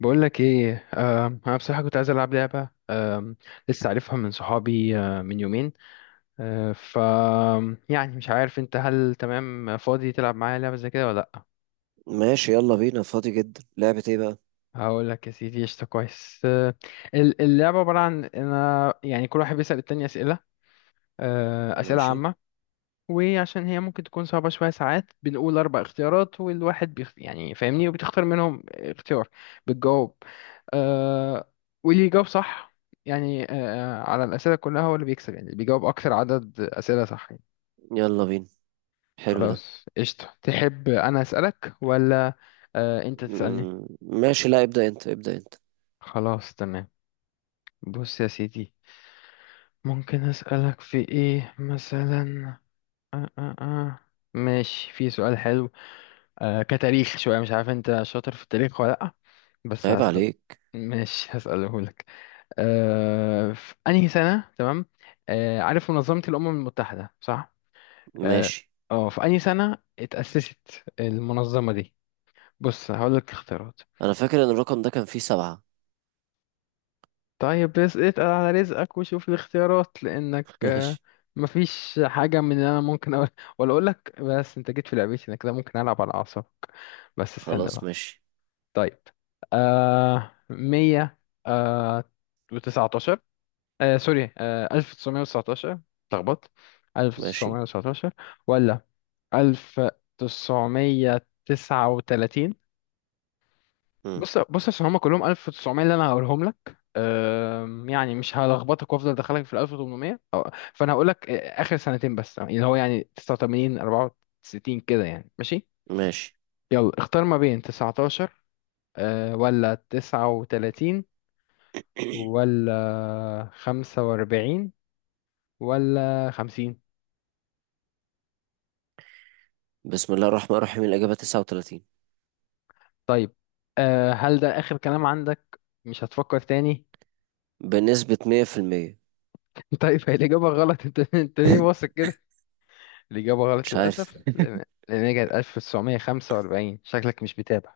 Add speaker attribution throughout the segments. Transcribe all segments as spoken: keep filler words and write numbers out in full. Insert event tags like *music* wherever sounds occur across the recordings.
Speaker 1: بقول لك ايه، آم، انا بصراحه كنت عايز العب لعبه، آم، لسه عارفها من صحابي، آه، من يومين. آه، ف يعني مش عارف انت هل تمام فاضي تلعب معايا لعبه زي كده ولا لا؟
Speaker 2: ماشي، يلا بينا. فاضي جدا. لعبة ايه بقى؟
Speaker 1: هقول لك يا سيدي قشطه، كويس. آه، ال- اللعبه عباره عن انا يعني كل واحد بيسال التاني اسئله، آه، اسئله
Speaker 2: ماشي،
Speaker 1: عامه. وعشان هي ممكن تكون صعبة شوية ساعات بنقول أربع اختيارات والواحد بيخ... يعني فاهمني، وبتختار منهم اختيار، بتجاوب. آه... واللي يجاوب صح يعني آه... على الأسئلة كلها هو اللي بيكسب، يعني اللي بيجاوب أكثر عدد أسئلة صح يعني.
Speaker 2: يلا بينا. حلو ده.
Speaker 1: خلاص قشطة، تحب أنا أسألك ولا آه... أنت تسألني؟
Speaker 2: مم، ماشي. لا، ابدأ انت ابدأ انت.
Speaker 1: خلاص تمام. بص يا سيدي، ممكن أسألك في إيه مثلا؟ آه آه آه. ماشي، في سؤال حلو. آه كتاريخ شوية، مش عارف انت شاطر في التاريخ ولا لأ، بس
Speaker 2: عيب
Speaker 1: هسأل.
Speaker 2: عليك.
Speaker 1: ماشي، هسأله لك. آه في أنهي سنة، تمام؟ آه عارف منظمة الأمم المتحدة صح؟ اه.
Speaker 2: ماشي.
Speaker 1: آه، في أنهي سنة اتأسست المنظمة دي؟ بص هقول لك اختيارات.
Speaker 2: انا فاكر ان الرقم ده كان فيه سبعة.
Speaker 1: طيب بس اتقل على رزقك وشوف الاختيارات، لأنك
Speaker 2: *laughs*
Speaker 1: آه
Speaker 2: ماشي.
Speaker 1: مفيش حاجة من اللي أنا ممكن أقول، ولا أقول لك. بس أنت جيت في لعبتي أنا، كده ممكن ألعب على أعصابك. بس استنى
Speaker 2: خلاص،
Speaker 1: بقى.
Speaker 2: ماشي
Speaker 1: طيب، آه مية آه وتسعتاشر، آه سوري، آه ألف تسعمية وتسعتاشر. اتلخبطت. ألف
Speaker 2: ماشي.
Speaker 1: تسعمية وتسعتاشر، ولا ألف تسعمية تسعة وتلاتين.
Speaker 2: مم.
Speaker 1: بص بص، عشان هما كلهم ألف وتسعمية اللي أنا هقولهم لك، آم، يعني مش هلخبطك وأفضل أدخلك في الألف وتمنمية أو- فأنا هقول لك، آه، آخر سنتين بس، اللي هو يعني تسعة وتمانين أربعة وستين كده يعني، ماشي.
Speaker 2: ماشي.
Speaker 1: يلا اختار ما بين تسعتاشر، آه، ولا تسعة وتلاتين، ولا خمسة وأربعين، ولا خمسين.
Speaker 2: بسم الله الرحمن الرحيم. الإجابة تسعة وثلاثين.
Speaker 1: طيب، أه هل ده آخر كلام عندك؟ مش هتفكر تاني؟
Speaker 2: بنسبة مية في المية.
Speaker 1: *laughs* طيب هي الإجابة غلط. أنت أنت ليه واثق كده؟ الإجابة غلط
Speaker 2: مش عارف.
Speaker 1: للأسف، لأن لأن هي كانت ألف تسعمية وخمسة وأربعين، شكلك مش بتابع.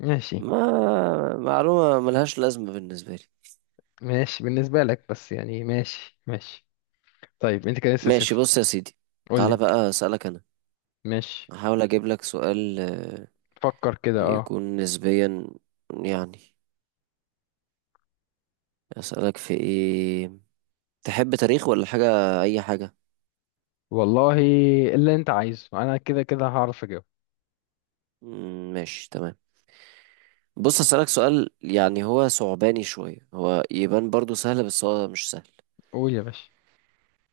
Speaker 1: ماشي،
Speaker 2: ما معلومة ملهاش لازمة بالنسبة لي.
Speaker 1: ماشي بالنسبة لك، بس يعني ماشي ماشي. طيب أنت كده لسه
Speaker 2: ماشي،
Speaker 1: صفر.
Speaker 2: بص يا سيدي.
Speaker 1: قول
Speaker 2: تعالى
Speaker 1: لي.
Speaker 2: بقى أسألك أنا.
Speaker 1: ماشي.
Speaker 2: هحاول أجيب لك سؤال آه،
Speaker 1: فكر كده، أه.
Speaker 2: يكون نسبيا يعني. أسألك في إيه؟ تحب تاريخ ولا حاجة، أي حاجة.
Speaker 1: والله اللي أنت عايزه، أنا كده كده هعرف أجاوب.
Speaker 2: مم، ماشي تمام. بص، أسألك سؤال يعني هو صعباني شوية، هو يبان برضو سهل بس هو مش سهل.
Speaker 1: قول يا باشا.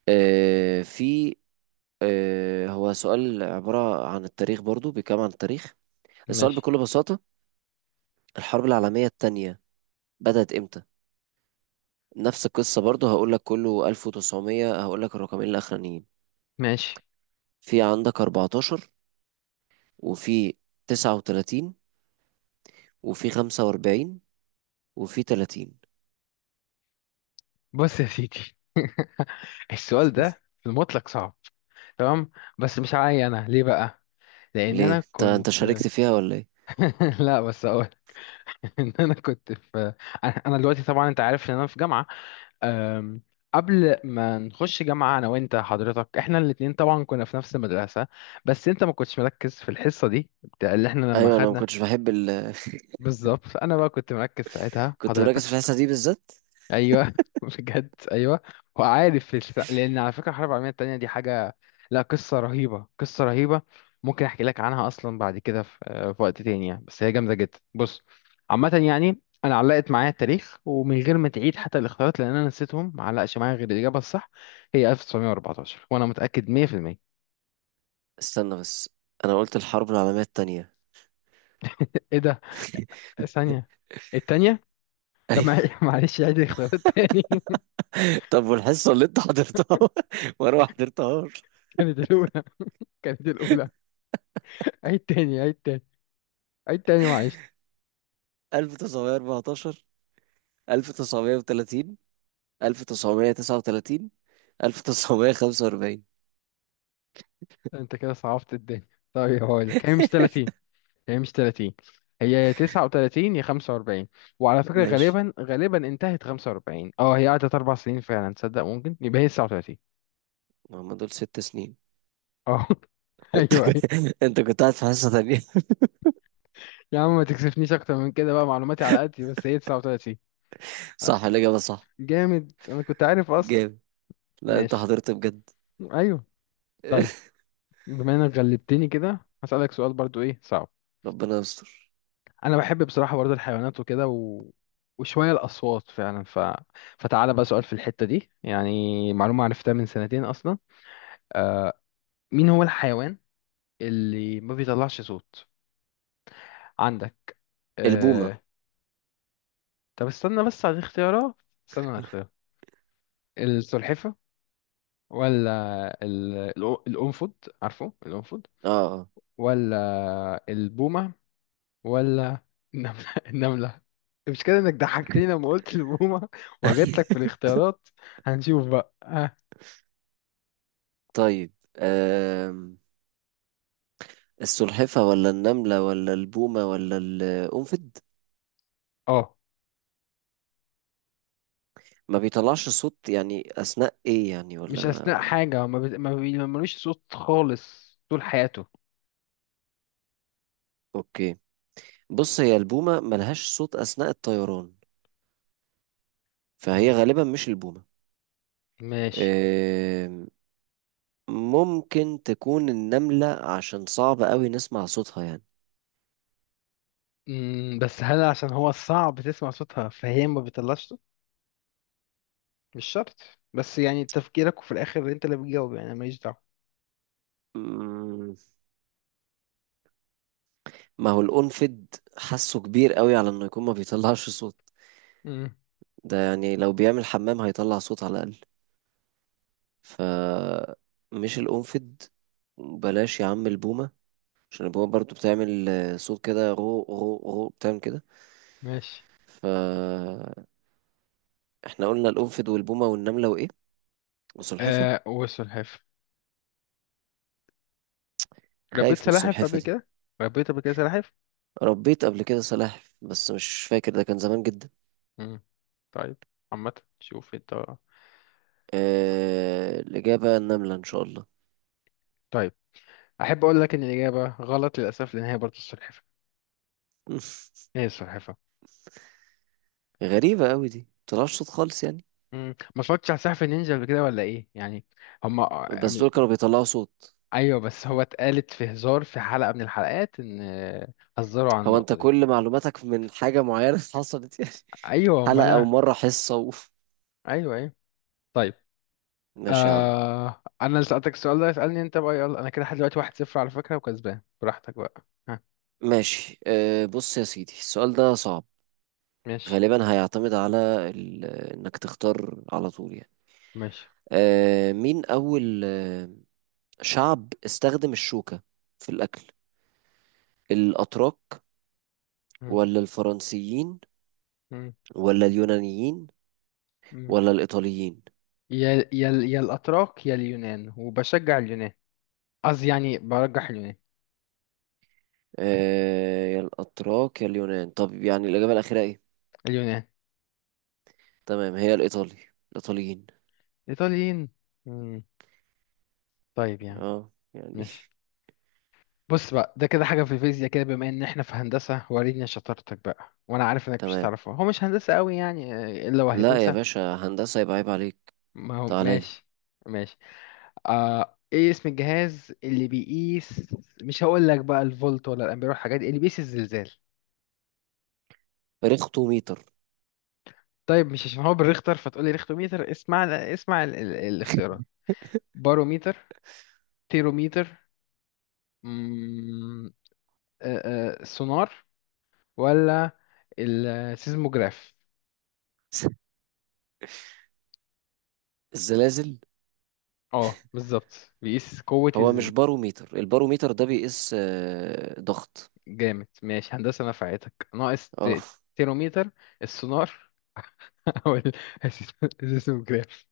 Speaker 2: آه في آه هو سؤال عبارة عن التاريخ، برضو بيتكلم عن التاريخ. السؤال
Speaker 1: ماشي،
Speaker 2: بكل بساطة: الحرب العالمية التانية بدأت إمتى؟ نفس القصة برضو، هقول لك كله ألف وتسعمية، هقول لك الرقمين الأخرانيين.
Speaker 1: ماشي.
Speaker 2: في عندك أربعة عشر، وفي تسعة وتلاتين، وفي خمسة وأربعين، وفي تلاتين.
Speaker 1: بص يا سيدي. *laughs* السؤال ده في المطلق صعب، تمام، بس مش عاي انا ليه بقى، لان
Speaker 2: ليه؟
Speaker 1: انا
Speaker 2: انت انت
Speaker 1: كنت.
Speaker 2: شاركت فيها ولا ايه؟
Speaker 1: *laughs* لا بس اقول *laughs* ان انا كنت في، انا. أنا دلوقتي طبعا انت عارف ان انا في جامعه، أم، قبل ما نخش جامعه انا وانت حضرتك احنا الاتنين طبعا كنا في نفس المدرسه. بس انت ما كنتش مركز في الحصه دي بتاع- اللي احنا لما
Speaker 2: أيوة، أنا ما
Speaker 1: خدنا.
Speaker 2: كنتش بحب ال *laughs*
Speaker 1: بالظبط، انا بقى كنت مركز ساعتها
Speaker 2: كنت
Speaker 1: حضرتك.
Speaker 2: مركز في الحصة دي بالذات.
Speaker 1: ايوه *laughs* بجد ايوه. وعارف الس... لان على فكره الحرب العالميه التانية دي حاجه، لا قصه رهيبه، قصه رهيبه. ممكن احكي لك عنها اصلا بعد كده في، آه، في وقت تاني يعني، بس هي جامده جدا. بص، عامه يعني انا علقت معايا التاريخ، ومن غير ما تعيد حتى الاختيارات، لان انا نسيتهم، ما علقش معايا غير الاجابه الصح. هي ألف تسعمية وأربعتاشر، وانا متاكد مية في المية.
Speaker 2: استنى بس، أنا قلت الحرب العالمية التانية.
Speaker 1: ايه ده؟
Speaker 2: *laughs*
Speaker 1: ثانيه؟ التانية؟ طب مع-
Speaker 2: أيوة.
Speaker 1: *laughs* معلش عيد الاختيارات تاني. *laughs*
Speaker 2: طب والحصة اللي أنت حضرتها *laughs* وأنا ما حضرتهاش.
Speaker 1: كانت الاولى، كانت الاولى. عيد تاني، عيد تاني، عيد تاني، معلش.
Speaker 2: ألف تسعمية وأربعة عشر، ألف تسعمية وثلاثين، ألف وتسعمية وتسعة وتلاتين، ألف وتسعمية وخمسة وأربعين.
Speaker 1: انت كده صعبت الدنيا. طيب هقول لك، هي مش
Speaker 2: *laughs*
Speaker 1: تلاتين، هي مش تلاتين. هي يا تسعة وتلاتين يا خمسة وأربعين. وعلى فكرة
Speaker 2: ماشي.
Speaker 1: غالبا، غالبا انتهت خمسة وأربعين، اه هي قعدت اربع سنين فعلا. تصدق ممكن يبقى هي تسعة وتلاتين.
Speaker 2: ما هم دول ست سنين.
Speaker 1: اه *laughs*
Speaker 2: *laughs* انت
Speaker 1: ايوه
Speaker 2: كنت
Speaker 1: ايوه.
Speaker 2: انت كنت قاعد في حصة تانية.
Speaker 1: يا عم ما تكسفنيش اكتر من كده بقى، معلوماتي على قد. بس هي تسعة وتلاتين.
Speaker 2: *laughs*
Speaker 1: آه،
Speaker 2: صح، الإجابة صح.
Speaker 1: جامد، انا كنت عارف اصلا.
Speaker 2: جامد. لا، انت
Speaker 1: ماشي.
Speaker 2: حضرت بجد.
Speaker 1: ايوه. طيب
Speaker 2: *laughs*
Speaker 1: بما انك غلبتني كده، هسألك سؤال برضو ايه صعب.
Speaker 2: ربنا يستر.
Speaker 1: انا بحب بصراحه برضه الحيوانات وكده، و... وشويه الاصوات فعلا، ف... فتعالى بقى سؤال في الحته دي، يعني معلومه عرفتها من سنتين اصلا. مين هو الحيوان اللي ما بيطلعش صوت عندك؟
Speaker 2: البومة.
Speaker 1: أه... طب استنى بس على الاختيارات، استنى على الاختيارات. السلحفه، ولا ال... الأ- الانفود، عارفه الانفود،
Speaker 2: اه، اه.
Speaker 1: ولا البومه، ولا النمله. *laughs* النمله. مش كده انك ضحكتني لما قلت البومه وجات لك في
Speaker 2: *laughs*
Speaker 1: الاختيارات؟ هنشوف بقى.
Speaker 2: طيب آم. السلحفة ولا النملة ولا البومة ولا القنفد؟
Speaker 1: اه
Speaker 2: ما بيطلعش صوت يعني أثناء إيه يعني، ولا
Speaker 1: مش
Speaker 2: ما
Speaker 1: اثناء
Speaker 2: ما-
Speaker 1: حاجه، ما بت... ما بي- ما ملوش صوت خالص طول حياته.
Speaker 2: أوكي. بص، هي البومة ملهاش صوت أثناء الطيران، فهي
Speaker 1: مم.
Speaker 2: غالبا مش البومة.
Speaker 1: ماشي.
Speaker 2: آم، ممكن تكون النملة عشان صعب قوي نسمع صوتها يعني.
Speaker 1: مم، بس هل عشان هو صعب تسمع صوتها فهي ما بتطلعش صوت؟ مش شرط، بس يعني تفكيرك، وفي الاخر انت اللي بتجاوب، يعني أنا ماليش دعوه.
Speaker 2: مم، ما هو القنفد حاسه كبير قوي على إنه يكون ما بيطلعش صوت.
Speaker 1: مم،
Speaker 2: ده يعني لو بيعمل حمام هيطلع صوت على الأقل. ف مش القنفد. بلاش يا عم البومة، عشان البومة برضو بتعمل آه، صوت كده، غو غو غو بتعمل كده.
Speaker 1: ماشي.
Speaker 2: ف احنا قلنا القنفد والبومة والنملة وإيه؟ والسلحفة.
Speaker 1: آه وسلحفاه. ربيت
Speaker 2: خايف من
Speaker 1: سلاحف
Speaker 2: السلحفة
Speaker 1: قبل
Speaker 2: دي.
Speaker 1: كده، ربيت قبل كده سلاحف.
Speaker 2: ربيت قبل كده سلاحف بس مش فاكر، ده كان زمان جدا.
Speaker 1: مم. طيب، عامة شوف انت.
Speaker 2: اه... الإجابة النملة إن شاء الله.
Speaker 1: طيب احب اقول لك ان الاجابه غلط للاسف، لان هي برضه السلحفاه. ايه
Speaker 2: *laughs*
Speaker 1: السلحفاه.
Speaker 2: غريبة قوي دي، مطلعش صوت خالص يعني؟
Speaker 1: مم. ما اتفرجتش على سقف النينجا قبل كده ولا ايه يعني؟ هما.
Speaker 2: بس دول كانوا بيطلعوا صوت.
Speaker 1: ايوه، بس هو اتقالت في هزار، في حلقة من الحلقات، ان هزروا عن
Speaker 2: هو انت
Speaker 1: النقطة دي.
Speaker 2: كل معلوماتك من حاجة معينة *laughs* حصلت يعني؟
Speaker 1: ايوه هما
Speaker 2: حلقة
Speaker 1: انا.
Speaker 2: ومرة حصة. اوف.
Speaker 1: ايوه ايوه. طيب،
Speaker 2: ماشي يا عم.
Speaker 1: آه... انا اللي سألتك السؤال ده، اسألني انت بقى يلا. انا كده لحد دلوقتي واحد صفر على فكرة، وكسبان براحتك بقى، ها.
Speaker 2: ماشي أه بص يا سيدي، السؤال ده صعب.
Speaker 1: ماشي،
Speaker 2: غالبا هيعتمد على ال... انك تختار على طول يعني.
Speaker 1: ماشي.
Speaker 2: أه، مين اول آه، شعب استخدم الشوكة في الاكل؟ الاتراك،
Speaker 1: مم.
Speaker 2: ولا الفرنسيين،
Speaker 1: مم.
Speaker 2: ولا اليونانيين،
Speaker 1: مم.
Speaker 2: ولا الايطاليين؟
Speaker 1: يا يا يا الاتراك يا اليونان، وبشجع اليونان. قصدي يعني برجح اليونان.
Speaker 2: أه، يا الاتراك يا اليونان. طب يعني الاجابة الاخيرة ايه؟
Speaker 1: اليونان.
Speaker 2: تمام، هي الايطالي الايطاليين.
Speaker 1: ايطاليين. مم. طيب يا عم.
Speaker 2: اه يعني.
Speaker 1: ماشي. بص بقى، ده كده حاجة في الفيزياء كده، بما ان احنا في هندسة، وريني شطارتك بقى. وانا عارف
Speaker 2: *laughs*
Speaker 1: انك مش
Speaker 2: تمام.
Speaker 1: هتعرفها، هو مش هندسة قوي يعني، آه، الا وهيكون
Speaker 2: لا يا
Speaker 1: سهل.
Speaker 2: باشا، هندسة يبقى عيب عليك.
Speaker 1: ما هو
Speaker 2: تعالى لي.
Speaker 1: ماشي، ماشي. آه ايه اسم الجهاز اللي بيقيس، مش هقول لك بقى الفولت ولا الامبير والحاجات دي، اللي بيقيس الزلزال؟
Speaker 2: ريختوميتر.
Speaker 1: طيب مش عشان هو بالريختر فتقول لي ريختوميتر. اسمع، اسمع ال ال الاختيارات. باروميتر، تيروميتر، مم، آه، آه، سونار، ولا السيزموجراف.
Speaker 2: *laughs* الزلازل.
Speaker 1: اه بالظبط، بيقيس قوة
Speaker 2: هو مش
Speaker 1: الزلزال.
Speaker 2: باروميتر؟ الباروميتر ده بيقيس آه، ضغط.
Speaker 1: جامد، ماشي، هندسة نفعتك ناقص
Speaker 2: اه.
Speaker 1: ت- تيرومتر، السونار، *laughs* او ال- السيسموجراف.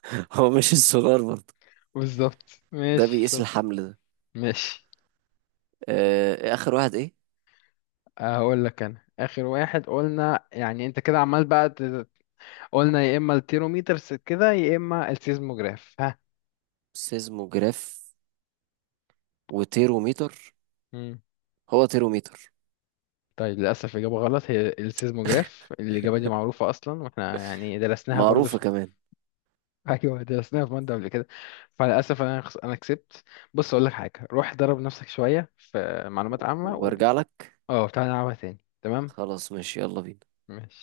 Speaker 2: *laughs* هو مش السولار برضه؟
Speaker 1: *laughs* بالظبط،
Speaker 2: ده
Speaker 1: ماشي
Speaker 2: بيقيس
Speaker 1: شاطر.
Speaker 2: الحمل ده.
Speaker 1: ماشي.
Speaker 2: آه، اخر واحد ايه؟
Speaker 1: هقول لك انا اخر واحد قلنا، يعني انت كده عمال بقى ت- قلنا يا اما التيرومتر س- كده، يا اما السيزموجراف، ها.
Speaker 2: سيزموجراف وتيروميتر.
Speaker 1: مم.
Speaker 2: هو تيروميتر.
Speaker 1: طيب للاسف اجابه غلط، هي السيزموجراف. الاجابه دي معروفه اصلا، واحنا يعني درسناها برضو.
Speaker 2: معروفة كمان.
Speaker 1: ايوه درسناها في ماده قبل كده. فللاسف انا خس... انا كسبت. بص اقول لك حاجه، روح درب نفسك شويه في معلومات عامه و...
Speaker 2: وارجع لك.
Speaker 1: اه تعالى نلعبها تاني، تمام.
Speaker 2: خلاص، ماشي يلا بينا.
Speaker 1: ماشي.